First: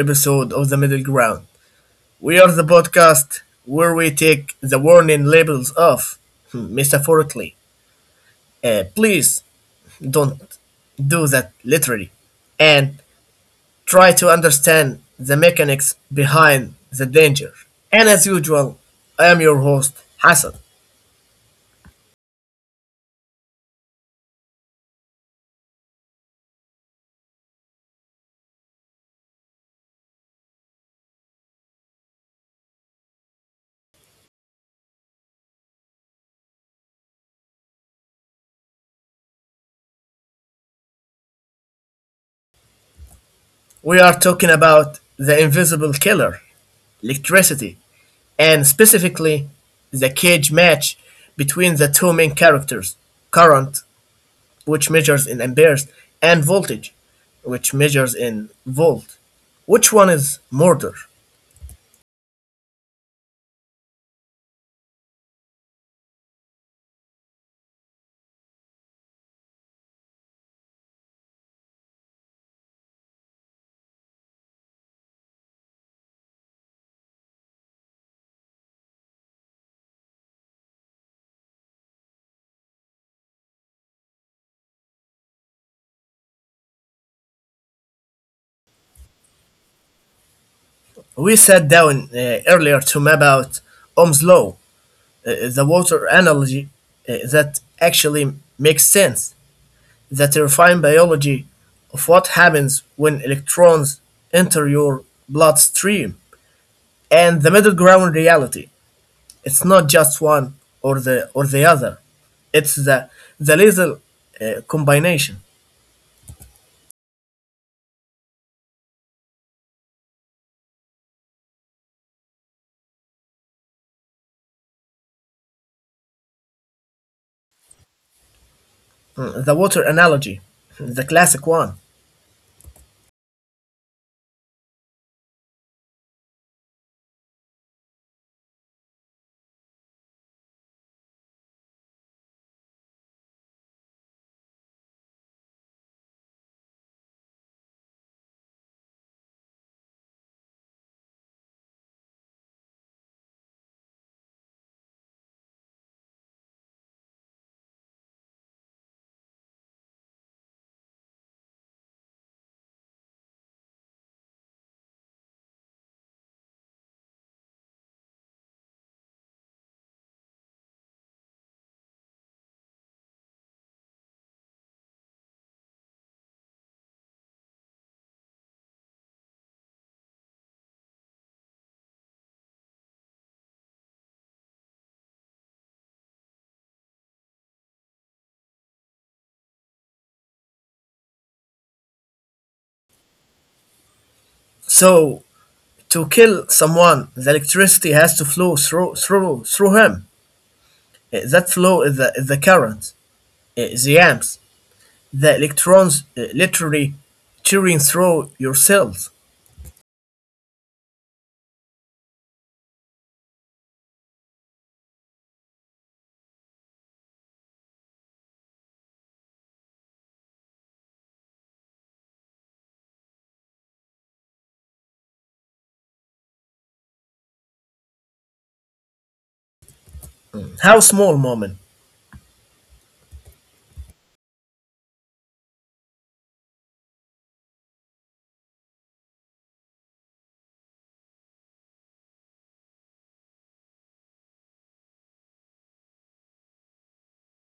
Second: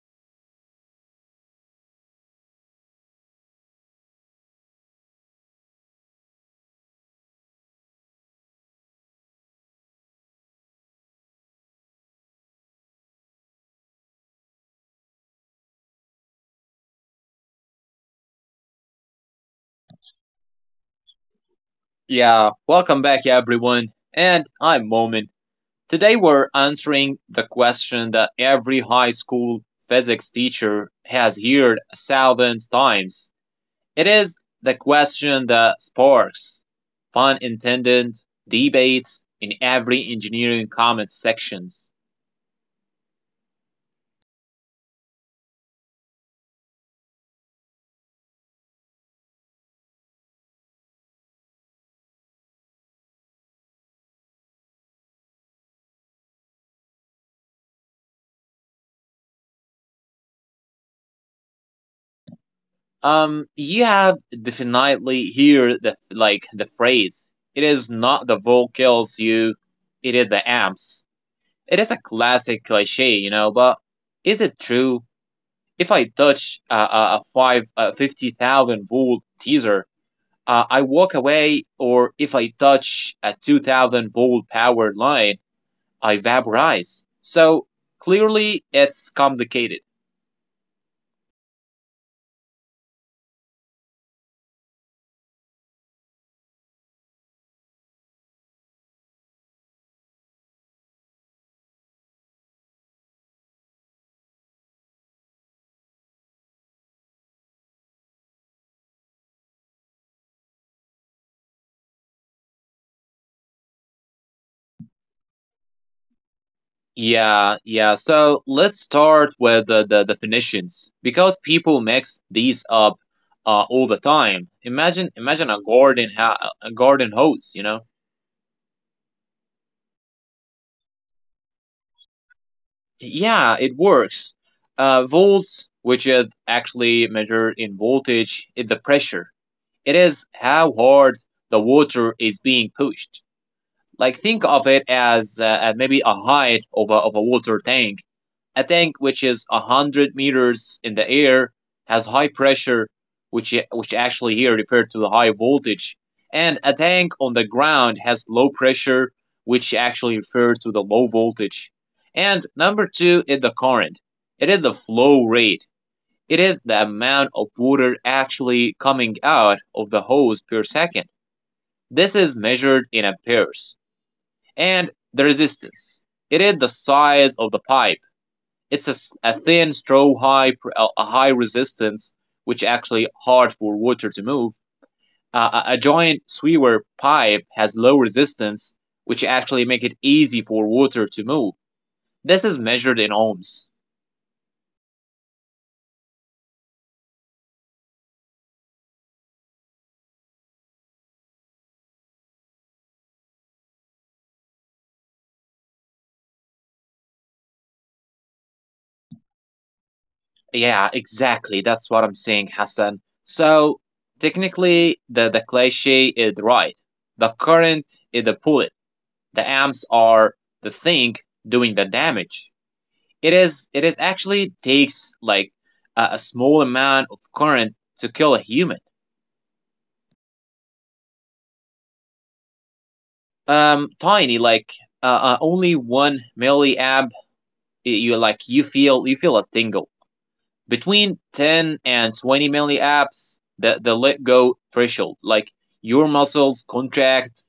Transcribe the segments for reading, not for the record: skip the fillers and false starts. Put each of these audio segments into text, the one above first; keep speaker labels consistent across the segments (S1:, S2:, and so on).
S1: episode of The Middle Ground. We are the podcast where we take the warning labels off, metaphorically. Please don't do that literally, and try to understand the mechanics behind the danger. And as usual, I am your host, Hassan.
S2: Yeah, welcome back everyone. And I'm Moment. Today we're answering the question that every high school physics teacher has heard thousands times. It is the question that sparks, pun intended, debates in every engineering comment sections.
S1: We are talking about the invisible killer, electricity, and specifically the cage match between the two main characters current, which measures in amperes, and voltage, which measures in volt. Which one is murder?
S2: You have definitely heard the phrase, it is not the vote kills you, it is the amps. It is a classic cliche, but is it true? If I touch a five 50,000 volt teaser, I walk away, or if I touch a 2,000 volt powered line, I vaporize. So clearly, it's complicated.
S1: We sat down earlier to map out Ohm's law, the water analogy that actually makes sense. The terrifying biology of what happens when electrons enter your bloodstream and the middle ground reality. It's not just one or the other. It's the lethal combination.
S2: Yeah, yeah. So let's start with the definitions because people mix these up all the time. Imagine a garden hose. You know.
S1: Mm, the water analogy, the classic one.
S2: Yeah, it works. Volts, which is actually measured in voltage, is the pressure. It is how hard the water is being pushed. Like, think of it as maybe a height of a water tank. A tank which is 100 meters in the air has high pressure, which actually here referred to the high voltage. And a tank on the ground has low pressure, which actually refers to the low voltage. And number 2 is the current. It is the flow rate. It is the amount of water actually coming out of the hose per second. This is measured in amperes. And the resistance, it is the size of the pipe. It's a thin straw, high, a high resistance, which actually hard for water to move. A giant sweeper pipe has low resistance, which actually make it easy for water to move. This is measured in ohms.
S1: So to kill someone, the electricity has to flow through him. That flow is the current, the amps, the electrons literally tearing through your cells.
S2: Yeah, exactly, that's what I'm saying, Hassan. So technically the cliche is right. The current is the pullet. The amps are the thing doing the damage. It is actually takes like a small amount of current to kill a human.
S1: How small, moment.
S2: Tiny, like, only 1 milliamp. You feel a tingle. Between 10 and 20 milliamps, the let go threshold, like, your muscles contract.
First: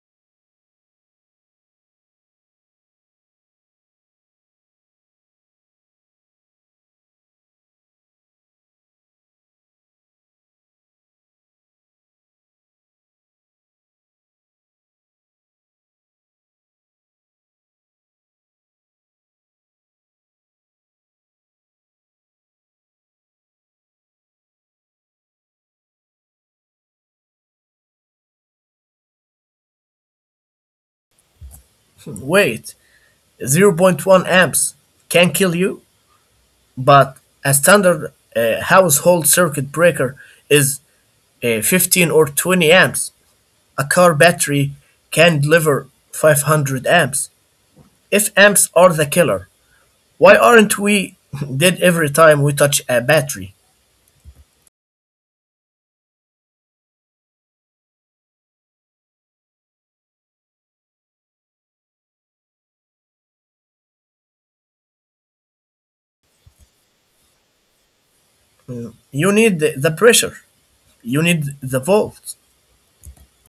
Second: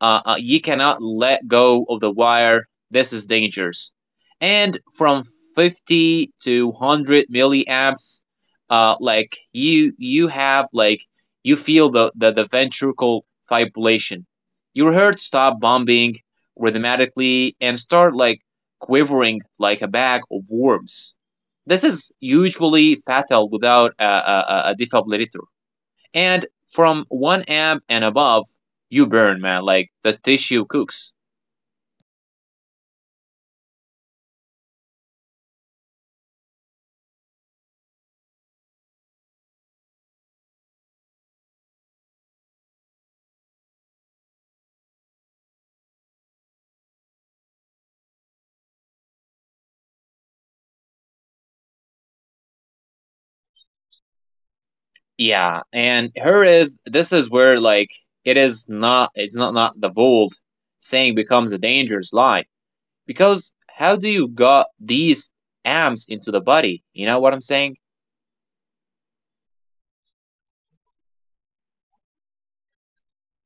S2: You cannot let go of the wire. This is dangerous. And from 50 to 100 milliamps, like, you have, like, you feel the ventricle fibrillation. Your heart stop pumping rhythmically and start, like, quivering like a bag of worms. This is usually fatal without a defibrillator. And from 1 amp and above, you burn, man. Like, the tissue cooks.
S1: Wait, zero point 0.1 amps can kill you, but a standard household circuit breaker is 15 or 20 amps. A car battery can deliver 500 amps. If amps are the killer, why aren't we dead every time we touch a battery?
S2: Yeah, and here is this is where, like, it's not the vault saying becomes a dangerous lie, because how do you got these amps into the body? You know what I'm saying?
S1: You need the pressure, you need the volts.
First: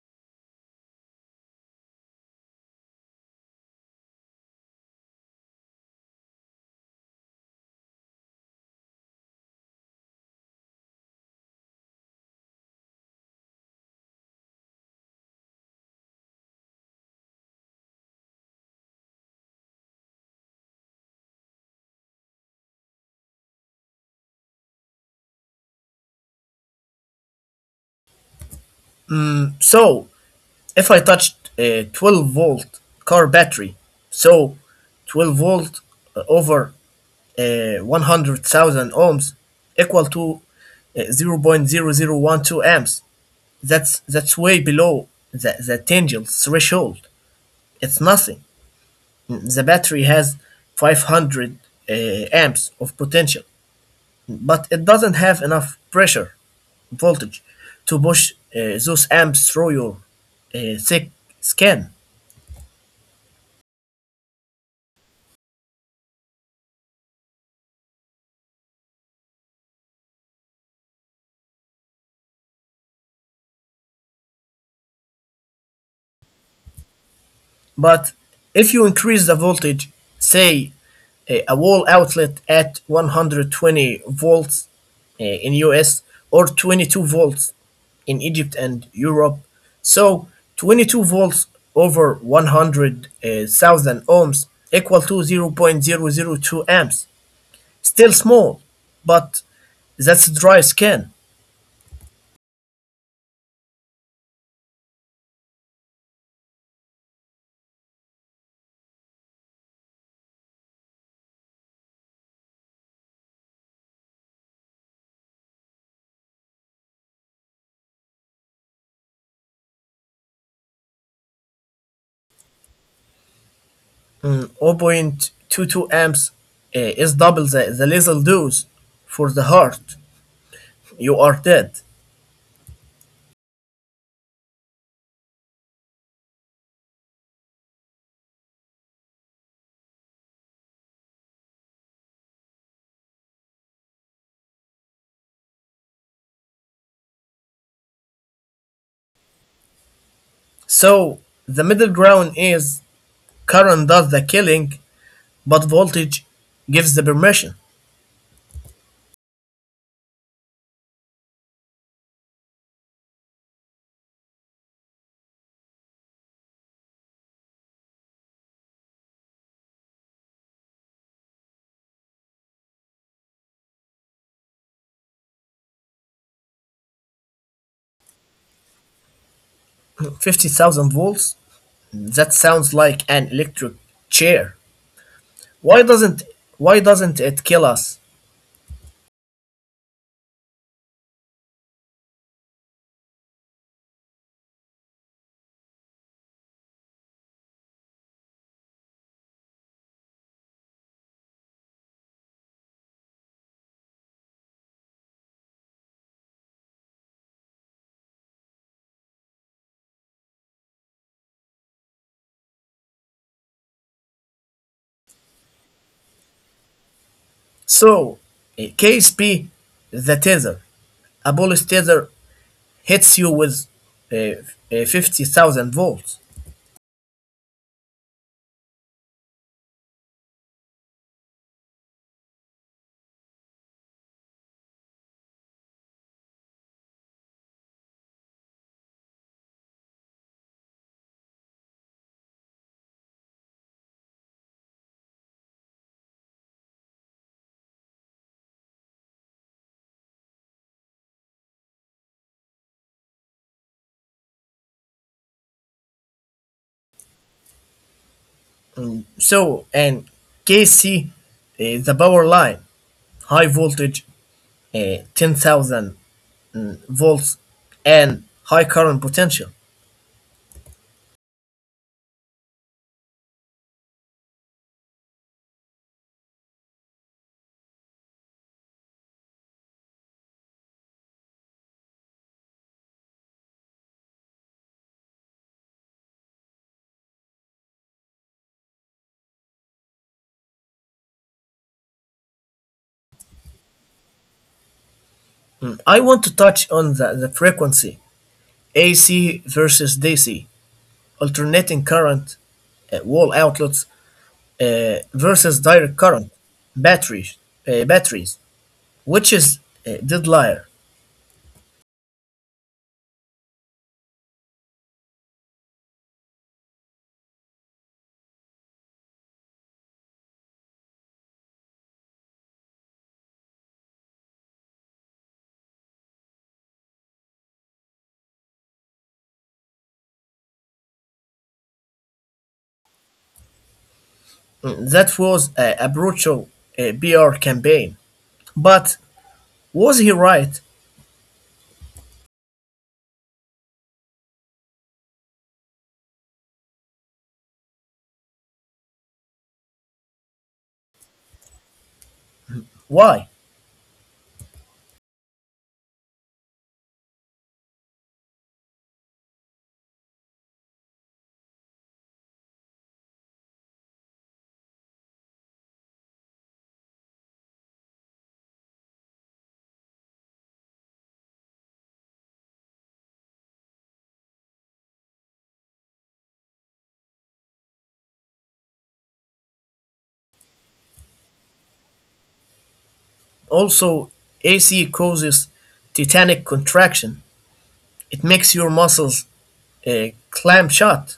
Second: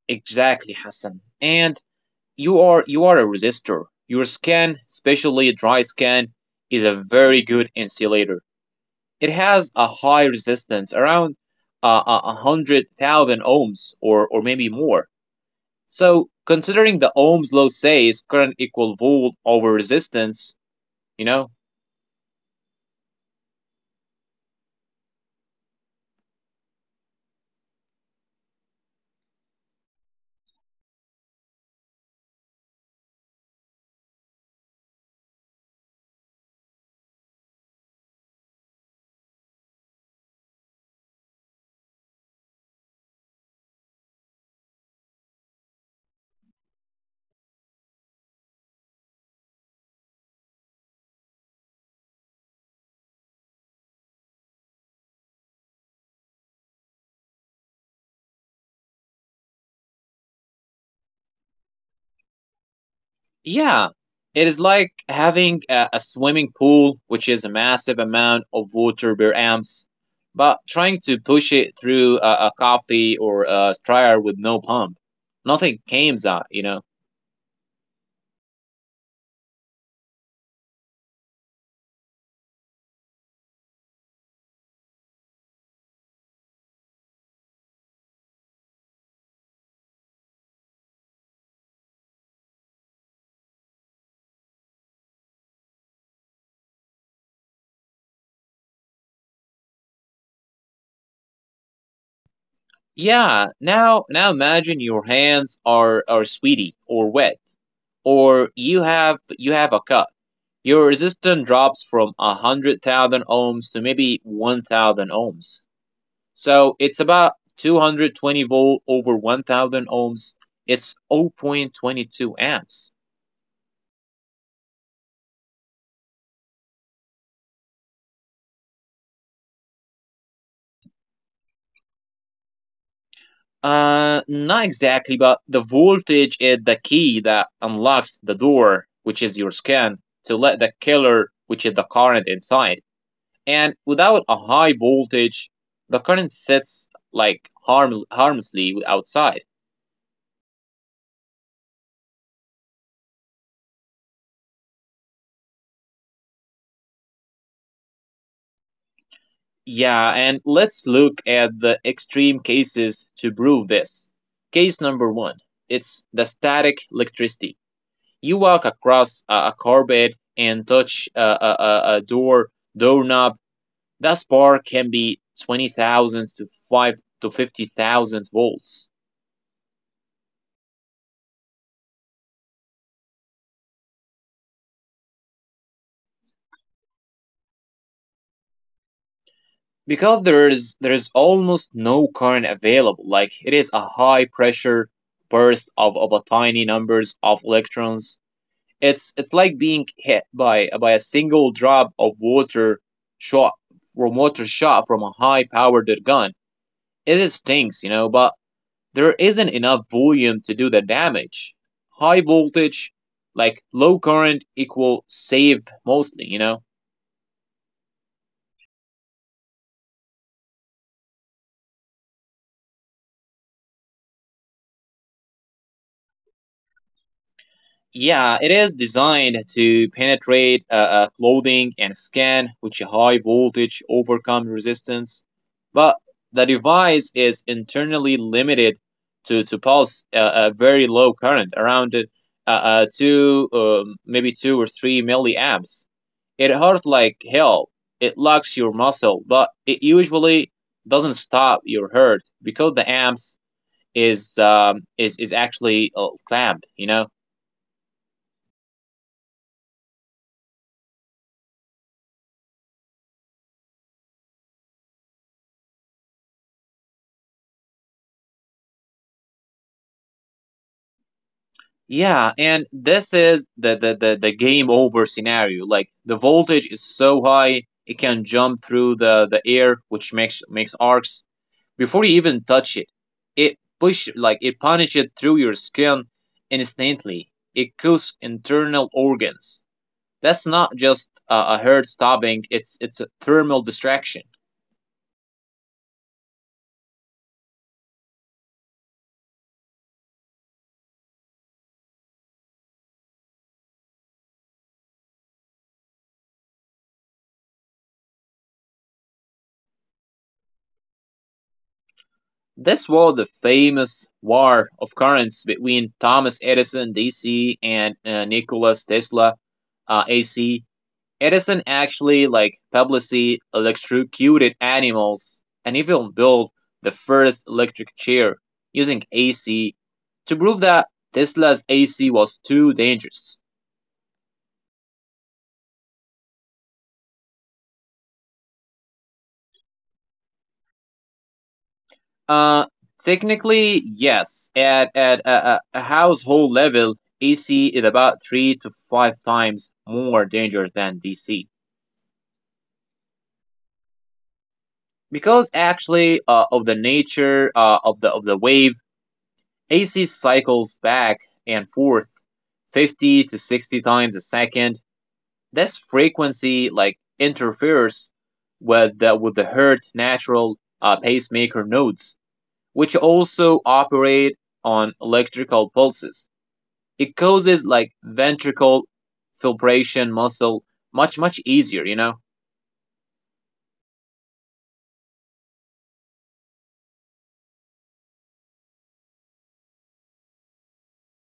S2: Exactly, Hassan. And you are a resistor. Your skin, especially dry skin, is a very good insulator. It has a high resistance, around 100,000 ohms or maybe more. So considering the Ohm's law says current equal volt over resistance, you know,
S1: So, if I touched a 12-volt car battery, so 12 volt over 100,000 ohms equal to 0.0012 amps. That's way below the tangent threshold. It's nothing. The battery has 500 uh, amps of potential, but it doesn't have enough pressure voltage to push those amps through your thick skin.
S2: yeah, it is like having a swimming pool, which is a massive amount of water per amps, but trying to push it through a coffee or a strayer with no pump. Nothing comes out.
S1: But if you increase the voltage, say a wall outlet at 120 volts in US or 22 volts in Egypt and Europe, so 22 volts over 100,000 ohms equal to 0.00 0.002 amps. Still small, but that's dry skin.
S2: Yeah, now imagine your hands are sweaty or wet, or you have a cut. Your resistance drops from 100,000 ohms to maybe 1,000 ohms. So it's about 220 volt over 1,000 ohms. It's 0.22 amps.
S1: Mm, 0.22 amps is double the lethal dose for the heart. You are dead.
S2: Not exactly, but the voltage is the key that unlocks the door, which is your skin, to let the killer, which is the current, inside. And without a high voltage, the current sets like harmlessly outside.
S1: So the middle ground is current does the killing, but voltage gives the permission.
S2: Yeah, and let's look at the extreme cases to prove this. Case number one, it's the static electricity. You walk across a carpet and touch a doorknob. That spark can be 20,000 to 5 to 50,000 volts.
S1: 50,000 volts? That sounds like an electric chair. Why doesn't why doesn't it kill us?
S2: Because there is almost no current available. Like, it is a high pressure burst of a tiny numbers of electrons. It's like being hit by a single drop of water shot from a high powered gun. It stinks, but there isn't enough volume to do the damage. High voltage, like low current, equal save mostly.
S1: So KSP the tether. A bullet tether hits you with eh, 50,000 volts.
S2: Yeah, it is designed to penetrate clothing and skin, which a high voltage overcome resistance. But the device is internally limited to pulse a very low current, around maybe 2 or 3 milliamps. It hurts like hell. It locks your muscle, but it usually doesn't stop your hurt because the amps is actually clamped. You know.
S1: So and KC the power line high voltage 10,000 volts and high current potential.
S2: Yeah, and this is the game over scenario. Like, the voltage is so high it can jump through the air, which makes arcs before you even touch it. It push like it punishes it through your skin instantly. It kills internal organs. That's not just a heart stopping. It's a thermal distraction.
S1: Mm, I want to touch on the frequency AC versus DC, alternating current, wall outlets versus direct current, batteries, batteries, which is dead liar.
S2: This was the famous war of currents between Thomas Edison, DC, and Nikola Tesla, AC. Edison actually, like, publicly electrocuted animals and even built the first electric chair using AC to prove that Tesla's AC was too dangerous.
S1: Mm, that was a brutal BR campaign. But was he right?
S2: Uh, technically, yes. At a household level, AC is about three to five times more dangerous than DC,
S1: Why?
S2: because actually of the nature of the wave. AC cycles back and forth 50 to 60 times a second. This frequency, like, interferes with the herd natural pacemaker nodes, which also operate on electrical pulses. It causes, like, ventricle filtration muscle much easier.
S1: Also, AC causes tetanic contraction. It makes your muscles a clam shot.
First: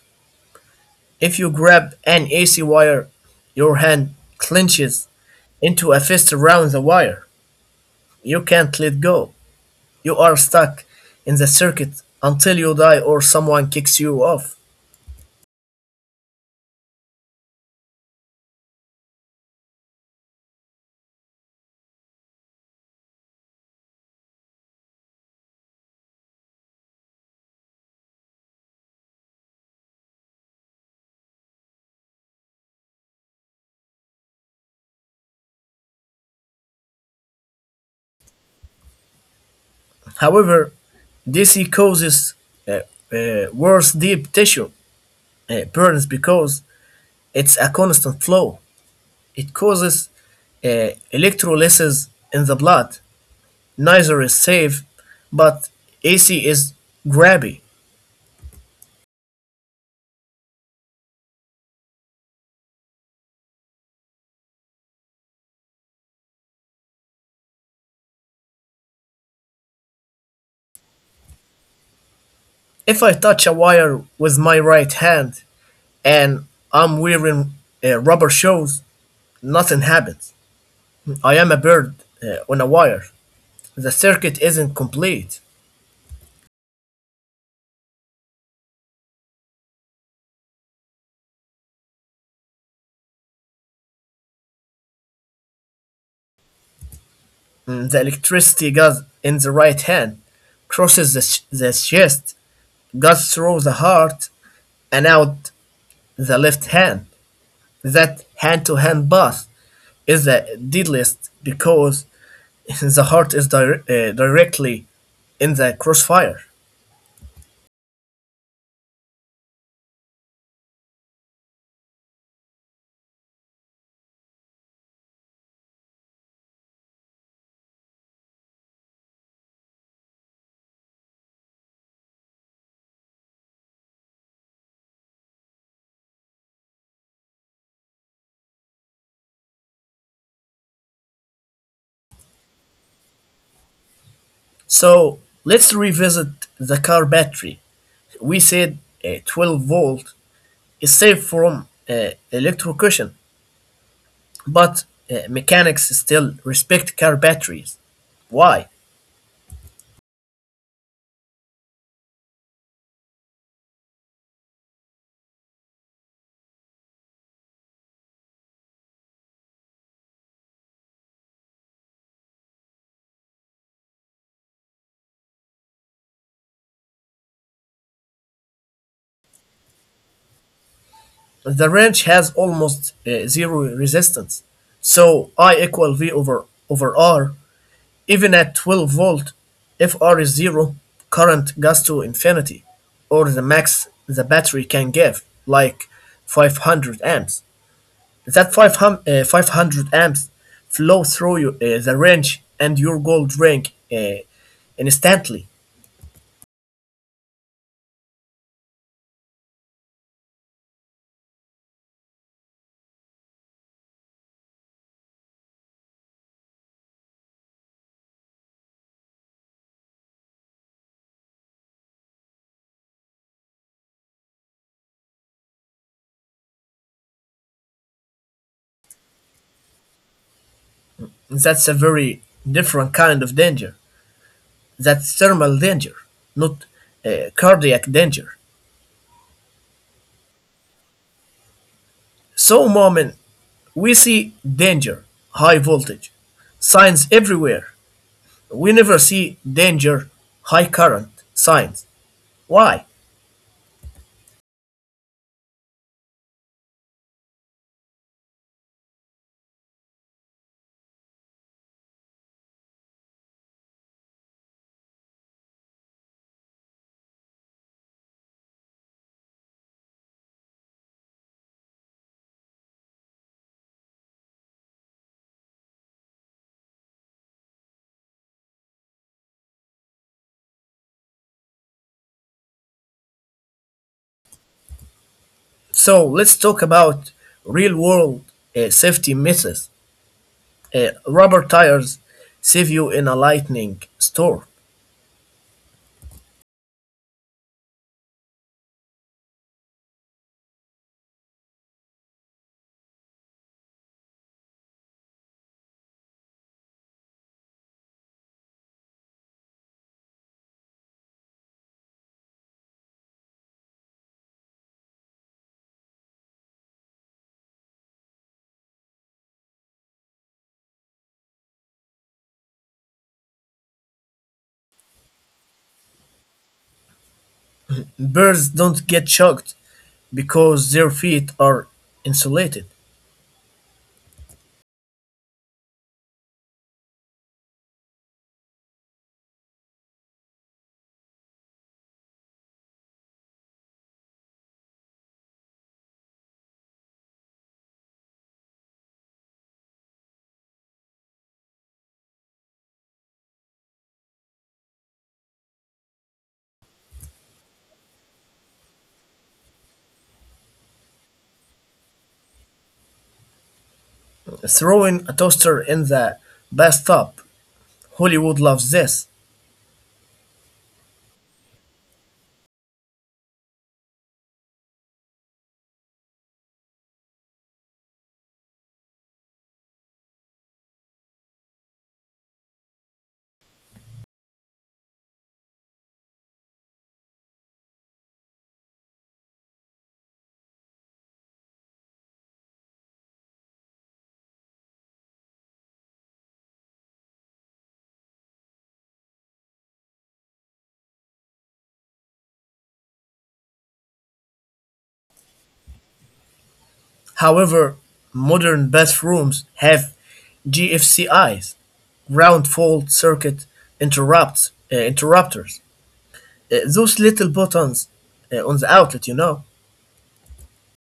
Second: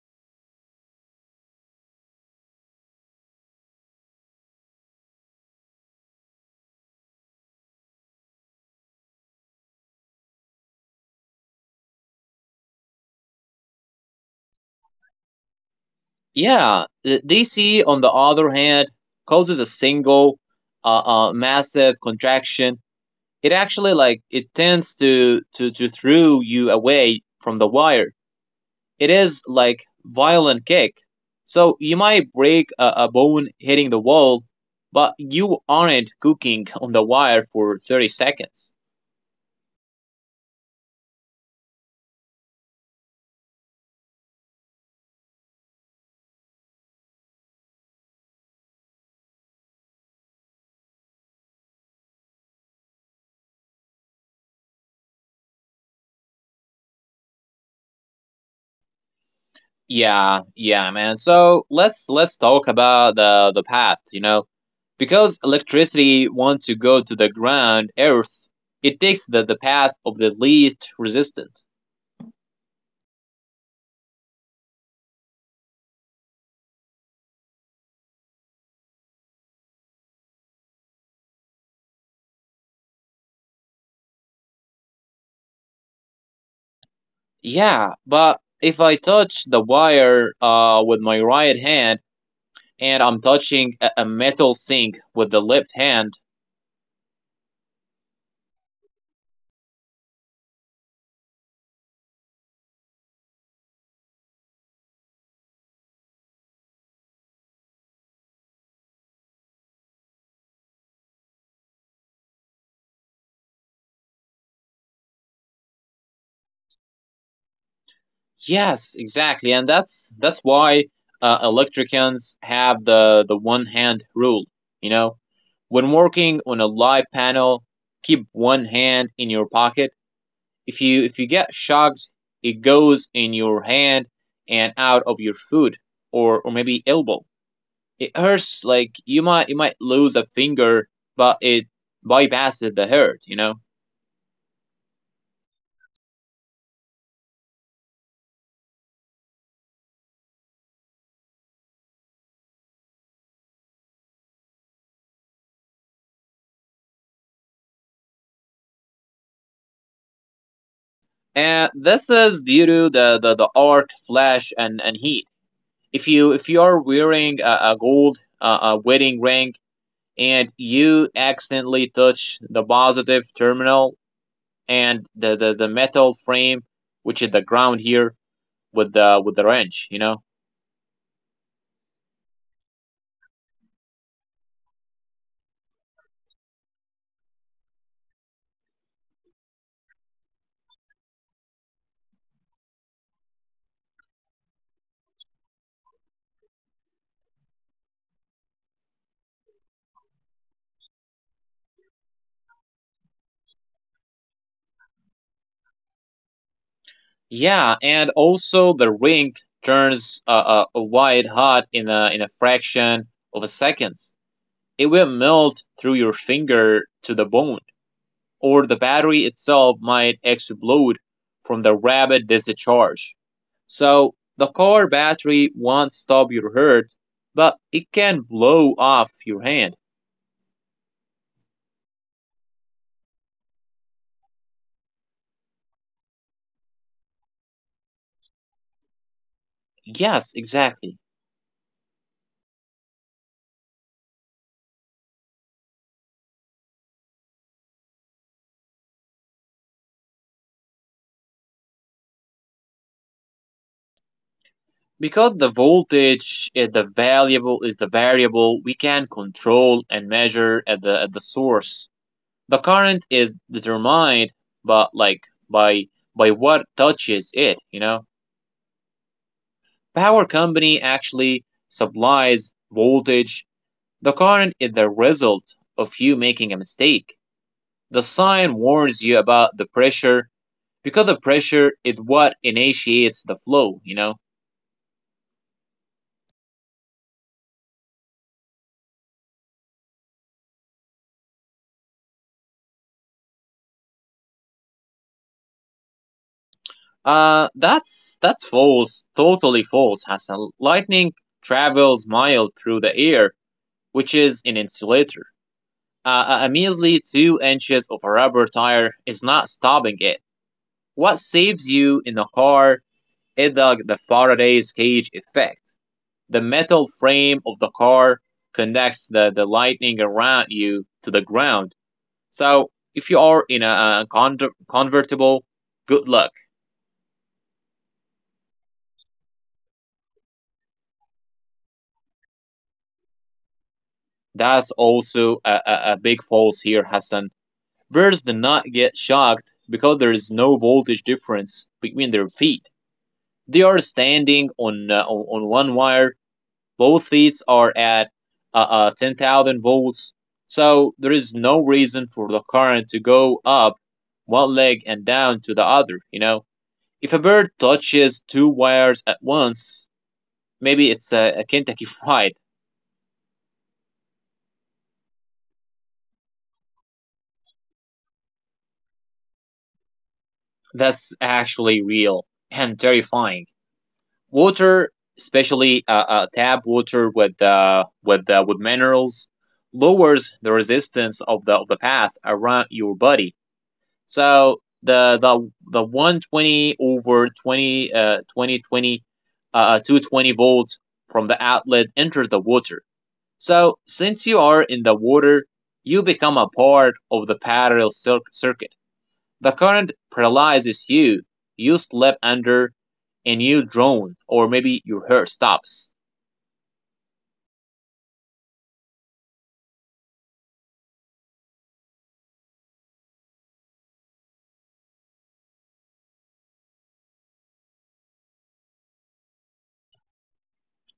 S1: If you grab an AC wire, your hand clenches into a fist around the wire. You can't let go. You are stuck in the circuit until you die or someone kicks you off.
S2: Yeah, the DC on the other hand causes a single massive contraction. It actually, like, it tends to throw you away from the wire. It is like violent kick, so you might break a bone hitting the wall, but you aren't cooking on the wire for 30 seconds.
S1: However, DC causes uh, worse deep tissue burns because it's a constant flow. It causes electrolysis in the blood. Neither is safe, but AC is grabby.
S2: Yeah, yeah, man. So let's talk about the path, because electricity wants to go to the ground, Earth. It takes the path of the least resistance.
S1: If I touch a wire with my right hand and I'm wearing rubber shoes, nothing happens. I am a bird on a wire. The circuit isn't complete.
S2: Yeah, but if I touch the wire with my right hand, and I'm touching a metal sink with the left hand,
S1: Mm, the electricity goes in the right hand, crosses the chest, goes through the heart, and out the left hand. That hand to hand path is the deadliest because the heart is directly in the crossfire.
S2: yes, exactly, and that's why electricians have the one hand rule. You know, when working on a live panel, keep one hand in your pocket. If you get shocked, it goes in your hand and out of your foot, or maybe elbow. It hurts, like, you might lose a finger, but it bypasses the hurt. You know,
S1: So let's revisit the car battery. We said 12 volt is safe from electrocution, but mechanics still respect car batteries. Why?
S2: and this is due to the arc, flash, and heat. If you are wearing a wedding ring, and you accidentally touch the positive terminal and the metal frame, which is the ground here, with the wrench.
S1: The wrench has almost zero resistance. So I equal V over R. Even at 12-volt, if R is zero, current goes to infinity, or the max the battery can give, like 500 amps. That 500, amps flow through you, the wrench and your gold ring uh, instantly.
S2: Yeah, and also the ring turns a white hot in a fraction of a seconds. It will melt through your finger to the bone, or the battery itself might explode from the rapid discharge. So the car battery won't stop your hurt, but it can blow off your hand.
S1: That's a very different kind of danger. That's thermal danger, not cardiac danger.
S2: Yes, exactly.
S1: So, moment we see danger, high voltage, signs everywhere. We never see danger, high current, signs. Why?
S2: Because the voltage is the variable we can control and measure at the source. The current is determined, but, like, by by what touches it. Power company actually supplies voltage. The current is the result of you making a mistake. The sign warns you about the pressure because the pressure is what initiates the flow, you know?
S1: So, let's talk about real world safety methods. Rubber tires save you in a lightning storm.
S2: That's false. Totally false, Hassan. Lightning travels miles through the air, which is an insulator. A measly 2 inches of a rubber tire is not stopping it. What saves you in the car is the Faraday's cage effect. The metal frame of the car connects the lightning around you to the ground. So if you are in a convertible, good luck.
S1: Birds don't get shocked because their feet are insulated.
S2: That's also a big false here, Hassan. Birds do not get shocked because there is no voltage difference between their feet. They are standing on one wire. Both feeds are at 10,000 volts, so there is no reason for the current to go up one leg and down to the other, you know? If a bird touches two wires at once, maybe it's a Kentucky Fried.
S1: Throwing a toaster in the bathtub, Hollywood loves this.
S2: That's actually real and terrifying. Water, especially tap water with minerals, lowers the resistance of the path around your body. So the 120 over 20 2020 220 volts from the outlet enters the water. So since you are in the water, you become a part of the parallel circuit. The current paralyzes you. You slip under and you drown, or maybe your hair stops.
S1: However, modern bathrooms have GFCIs, ground fault circuit interrupts interrupters. Those little buttons on the outlet.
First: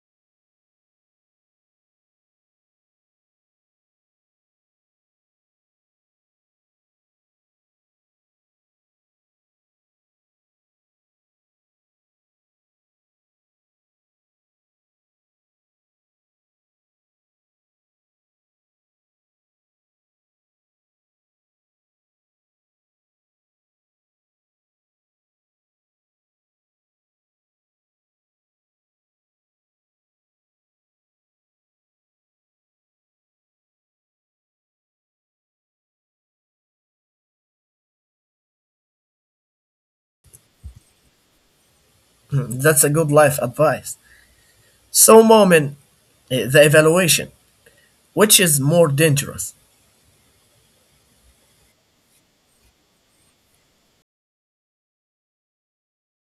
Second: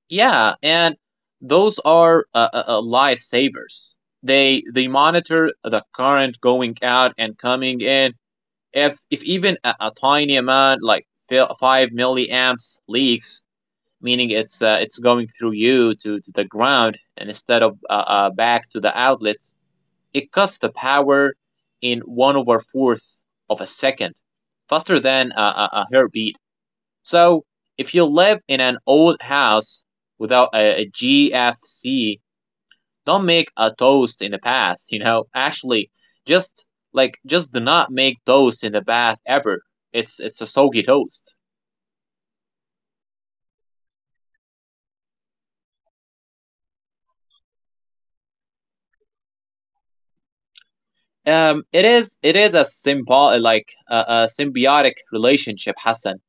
S2: Yeah, and those are lifesavers. They monitor the current going out and coming in. If even a tiny amount, like five milliamps, leaks, meaning it's going through you to the ground and instead of back to the outlet, it cuts the power in one over fourth of a second, faster than a heartbeat. So if you live in an old house without a GFC, don't make a toast in the past. Actually, just, just do not make toast in the bath ever. It's a soggy toast.
S1: That's a good life advice. So, moment the evaluation. Which is more dangerous?
S2: It is a symbol like a symbiotic relationship, Hassan.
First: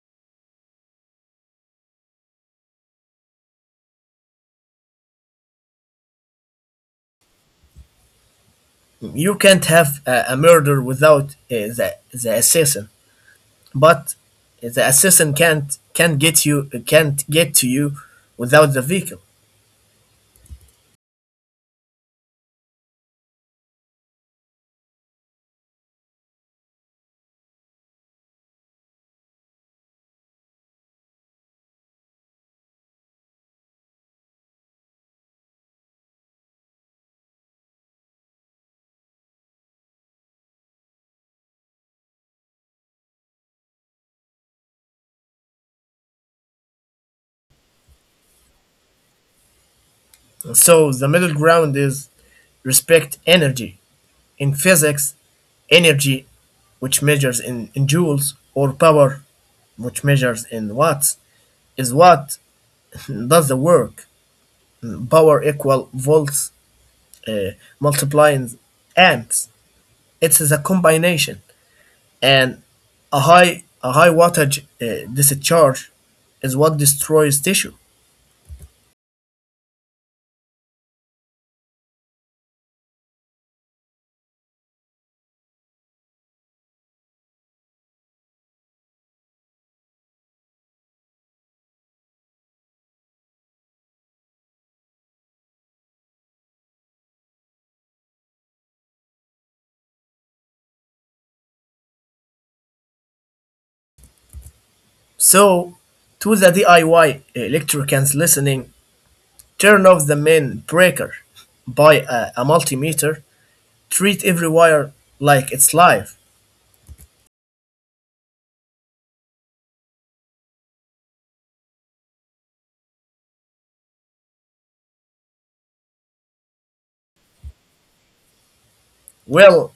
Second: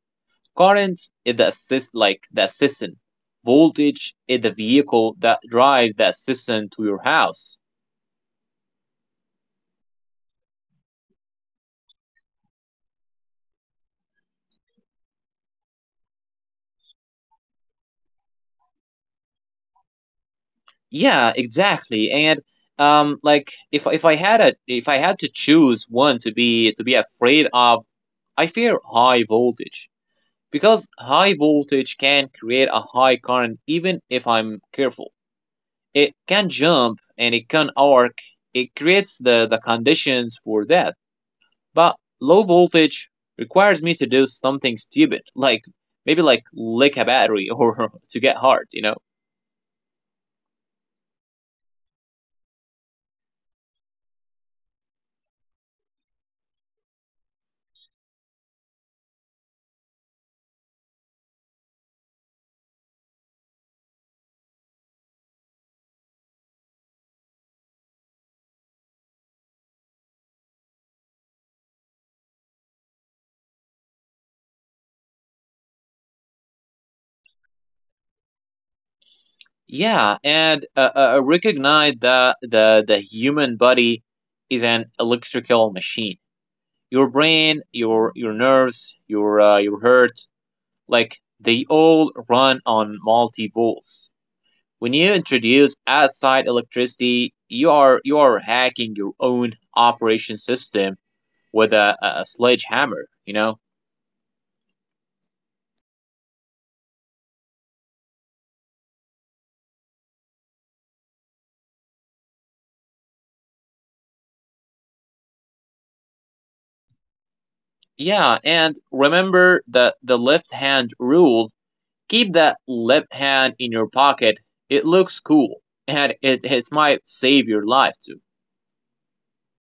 S2: Current is the assistant. Voltage is the vehicle that drives the assistant to your house.
S1: You can't have a murder without uh, the, the assassin, but the assassin can't get to you without the vehicle.
S2: Yeah, exactly. And if I had a if I had to choose one to be afraid of, I fear high voltage because high voltage can create a high current even if I'm careful. It can jump and it can arc. It creates the conditions for that. But low voltage requires me to do something stupid, like, maybe, like, lick a battery or to get hard.
S1: So the middle ground is respect energy. In physics, energy, which measures in joules, or power, which measures in watts, is what does the work. Power equal volts uh, multiplying amps. It is a combination, and a high wattage discharge is what destroys tissue.
S2: Yeah, and recognize that the human body is an electrical machine. Your brain, your nerves, your heart, like, they all run on multi volts. When you introduce outside electricity, you are hacking your own operation system with a sledgehammer.
S1: So, to the DIY electricians listening, turn off the main breaker, buy a multimeter, treat every wire like it's live.
S2: Yeah, and remember the left hand rule. Keep that left hand in your pocket. It looks cool, and it might save your life too.
S1: Well,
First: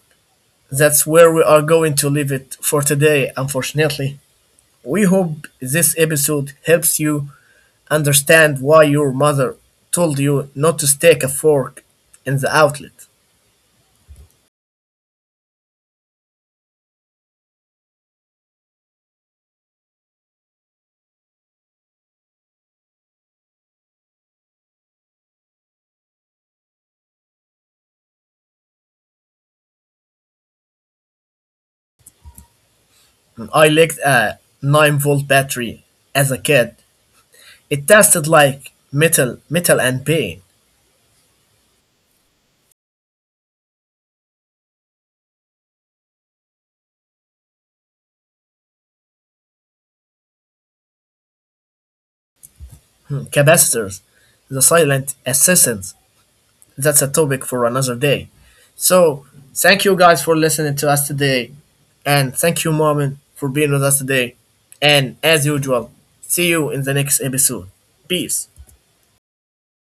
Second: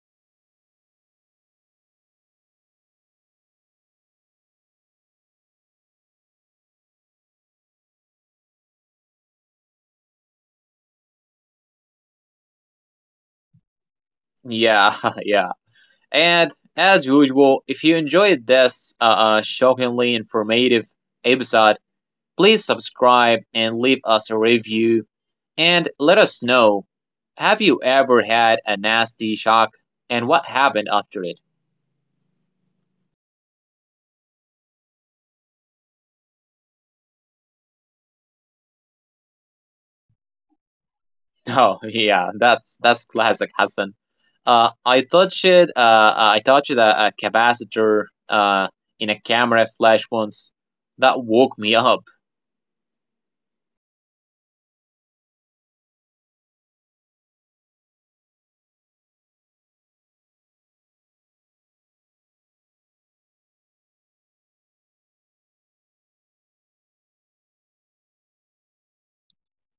S1: that's where we are going to leave it for today, unfortunately. We hope this episode helps you understand why your mother told you not to stick a fork in the outlet.
S2: Yeah, yeah. And as usual, if you enjoyed this shockingly informative episode, please subscribe and leave us a review and let us know: have you ever had a nasty shock and what happened after it?
S1: I liked a 9-volt battery as a kid. It tasted like metal, metal and pain.
S2: Oh yeah, that's classic Hassan. I touched a capacitor uh, in a camera flash once. That woke me up.
S1: Hmm, capacitors, the silent assassins. That's a topic for another day. So thank you guys for listening to us today, and thank you, Mom, for being with us today. And as usual, see you in the next episode. Peace.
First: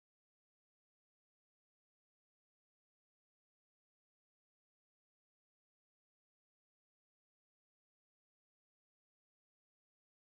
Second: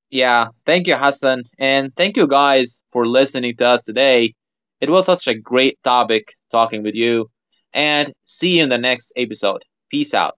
S2: Yeah, thank you, Hassan, and thank you guys for listening to us today. It was such a great topic talking with you, and see you in the next episode. Peace out.